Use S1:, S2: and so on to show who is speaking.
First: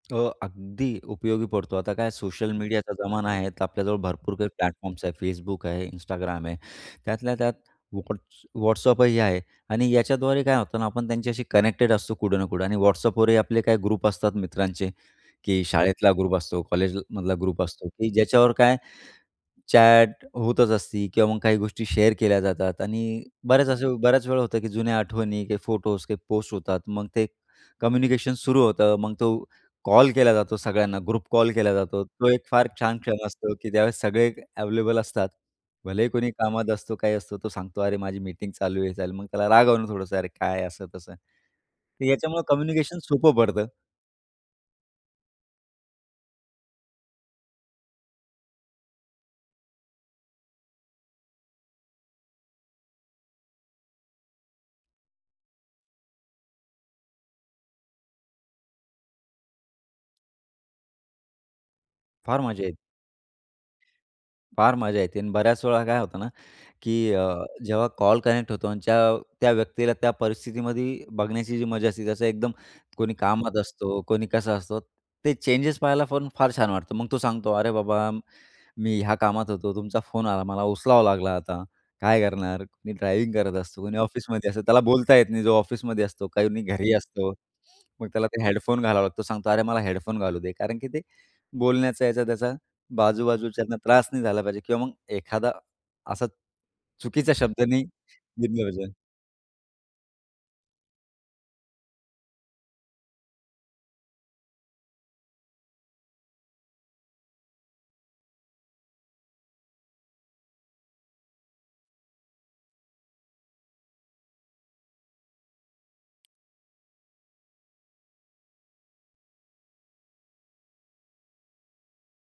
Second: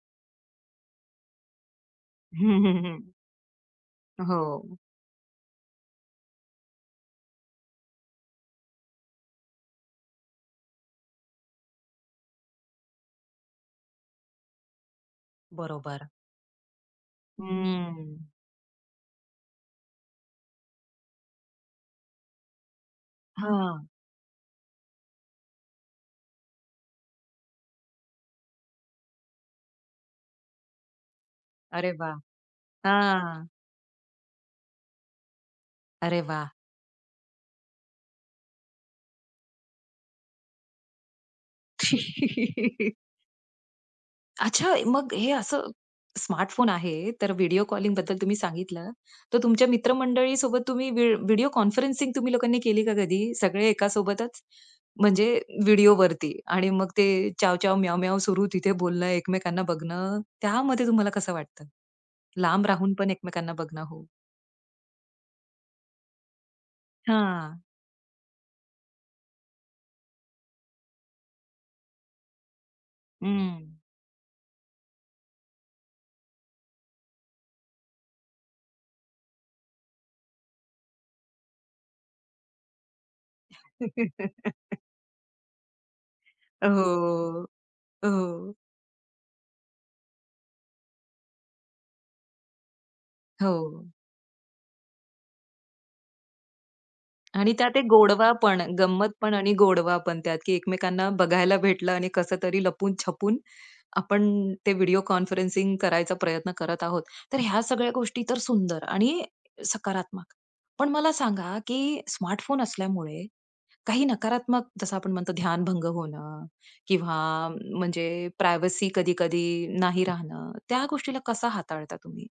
S1: हो, अगदी उपयोगी पडतं. आता काय
S2: हं,
S1: सोशल
S2: हं, हं,
S1: मीडियाचा
S2: हं.
S1: जमाना आहे, तर आपल्याजवळ भरपूर काही
S2: हो.
S1: प्लॅटफॉर्म्स आहेत. Facebook आहे, Instagram आहे, त्यातल्या त्यात Whats WhatsApp ही आहे. आणि याच्याद्वारे काय होतं ना, आपण त्यांच्याशी कनेक्टेड असतो कुठं ना कुठे. आणि WhatsAppवरही आपले काही ग्रुप असतात मित्रांचे की
S2: बरोबर.
S1: शाळेतला ग्रुप असतो, कॉलेजला मधला ग्रुप असतो की
S2: हं.
S1: ज्याच्यावर काय चॅट होतच असते किंवा मग काही गोष्टी शेअर केल्या जातात आणि बऱ्याच
S2: हां.
S1: अशा वेळा होतं की जुन्या आठवणी, काही फोटो काही पोस्ट होतात. मग ते कम्युनिकेशन सुरू होतं, मग तो कॉल केला जातो, सगळ्यांना ग्रुप कॉल केला
S2: अरे
S1: जातो.
S2: वाह!
S1: तो एक फार छान क्षण
S2: हां.
S1: असतो, की ज्यावेळेस सगळे अव्हेलेबल असतात, भलेही
S2: अरे
S1: कोणी
S2: वाह!
S1: कामात असतो, काही असतो, तो सांगतो, अरे माझी मीटिंग चालू आहे. चालेल, मग त्याला रागावून थोडंसं अरे, काय असं तसं. याच्यामुळे कम्युनिकेशन सोपं पडतं.
S2: अच्छा, मग हे असं स्मार्टफोन आहे, तर व्हिडिओ कॉलिंगबद्दल तुम्ही सांगितलं, तर तुमच्या मित्रमंडळीसोबत तुम्ही व्ही व्हिडिओ कॉन्फरन्सिंग तुम्ही लोकांनी केली का कधी? सगळे एकासोबतच, म्हणजे व्हिडिओवरती आणि मग ते चाव-चाव, म्याव-म्याव सुरू, तिथे बोलणं, एकमेकांना बघणं, त्यामध्ये तुम्हाला कसं वाटतं?
S1: फार मजा
S2: लांब
S1: ये
S2: राहून पण एकमेकांना बघणं हो.
S1: फार मजा येते आणि बऱ्याच वेळा काय होतं ना? की अ,
S2: हां.
S1: जेव्हा कॉल कनेक्ट होतो आणि च्या त्या व्यक्तीला, त्या परिस्थितीमध्ये बघण्याची जी मजा असते, जसं एकदम कोणी कामात
S2: हं.
S1: असतो, कोणी कसं असतं, ते चेंजेस पाहायला पण फार छान वाटतं. मग तो सांगतो, "अरे बाबा मी ह्या कामात होतो, तुमचा फोन आला, मला उचलावा लागला, आता काय करणार?" कुणी ड्रायव्हिंग करत असतो, कुणी ऑफिसमध्ये असतं, त्याला बोलता येत नाही. जो ऑफिसमध्ये असतो, कोणी घरी असतो,
S2: हो,
S1: मग त्याला ते
S2: हो.
S1: हेडफोन घालावा लागतो. सांगतो, "अरे, मला हेडफोन घालू दे" कारण की ते बोलण्याचा याचा त्याचा बाजूबाजूच्यांना
S2: हो.
S1: त्रास नाही झाला पाहिजे किंवा मग एखादा असा चुकीचा
S2: आणि
S1: शब्द
S2: त्यात
S1: नाही
S2: एक गोडवा
S1: निघाला
S2: पण,
S1: पाहिजे.
S2: गंमत पण आणि गोडवा पण त्यात की एकमेकांना बघायला भेटलं आणि कसं तरी लपून-छपून आपण ते व्हिडिओ कॉन्फरन्सिंग करायचा प्रयत्न करत आहोत. तर ह्या सगळ्या गोष्टी तर सुंदर आणि सकारात्मक. पण मला सांगा, की स्मार्टफोन असल्यामुळे, काही नकारात्मक जसं आपण म्हणतो ध्यानभंग होणं किंवा म्हणजे प्रायव्हसी कधी-कधी नाही राहणं, त्या गोष्टीला कसं हाताळता तुम्ही?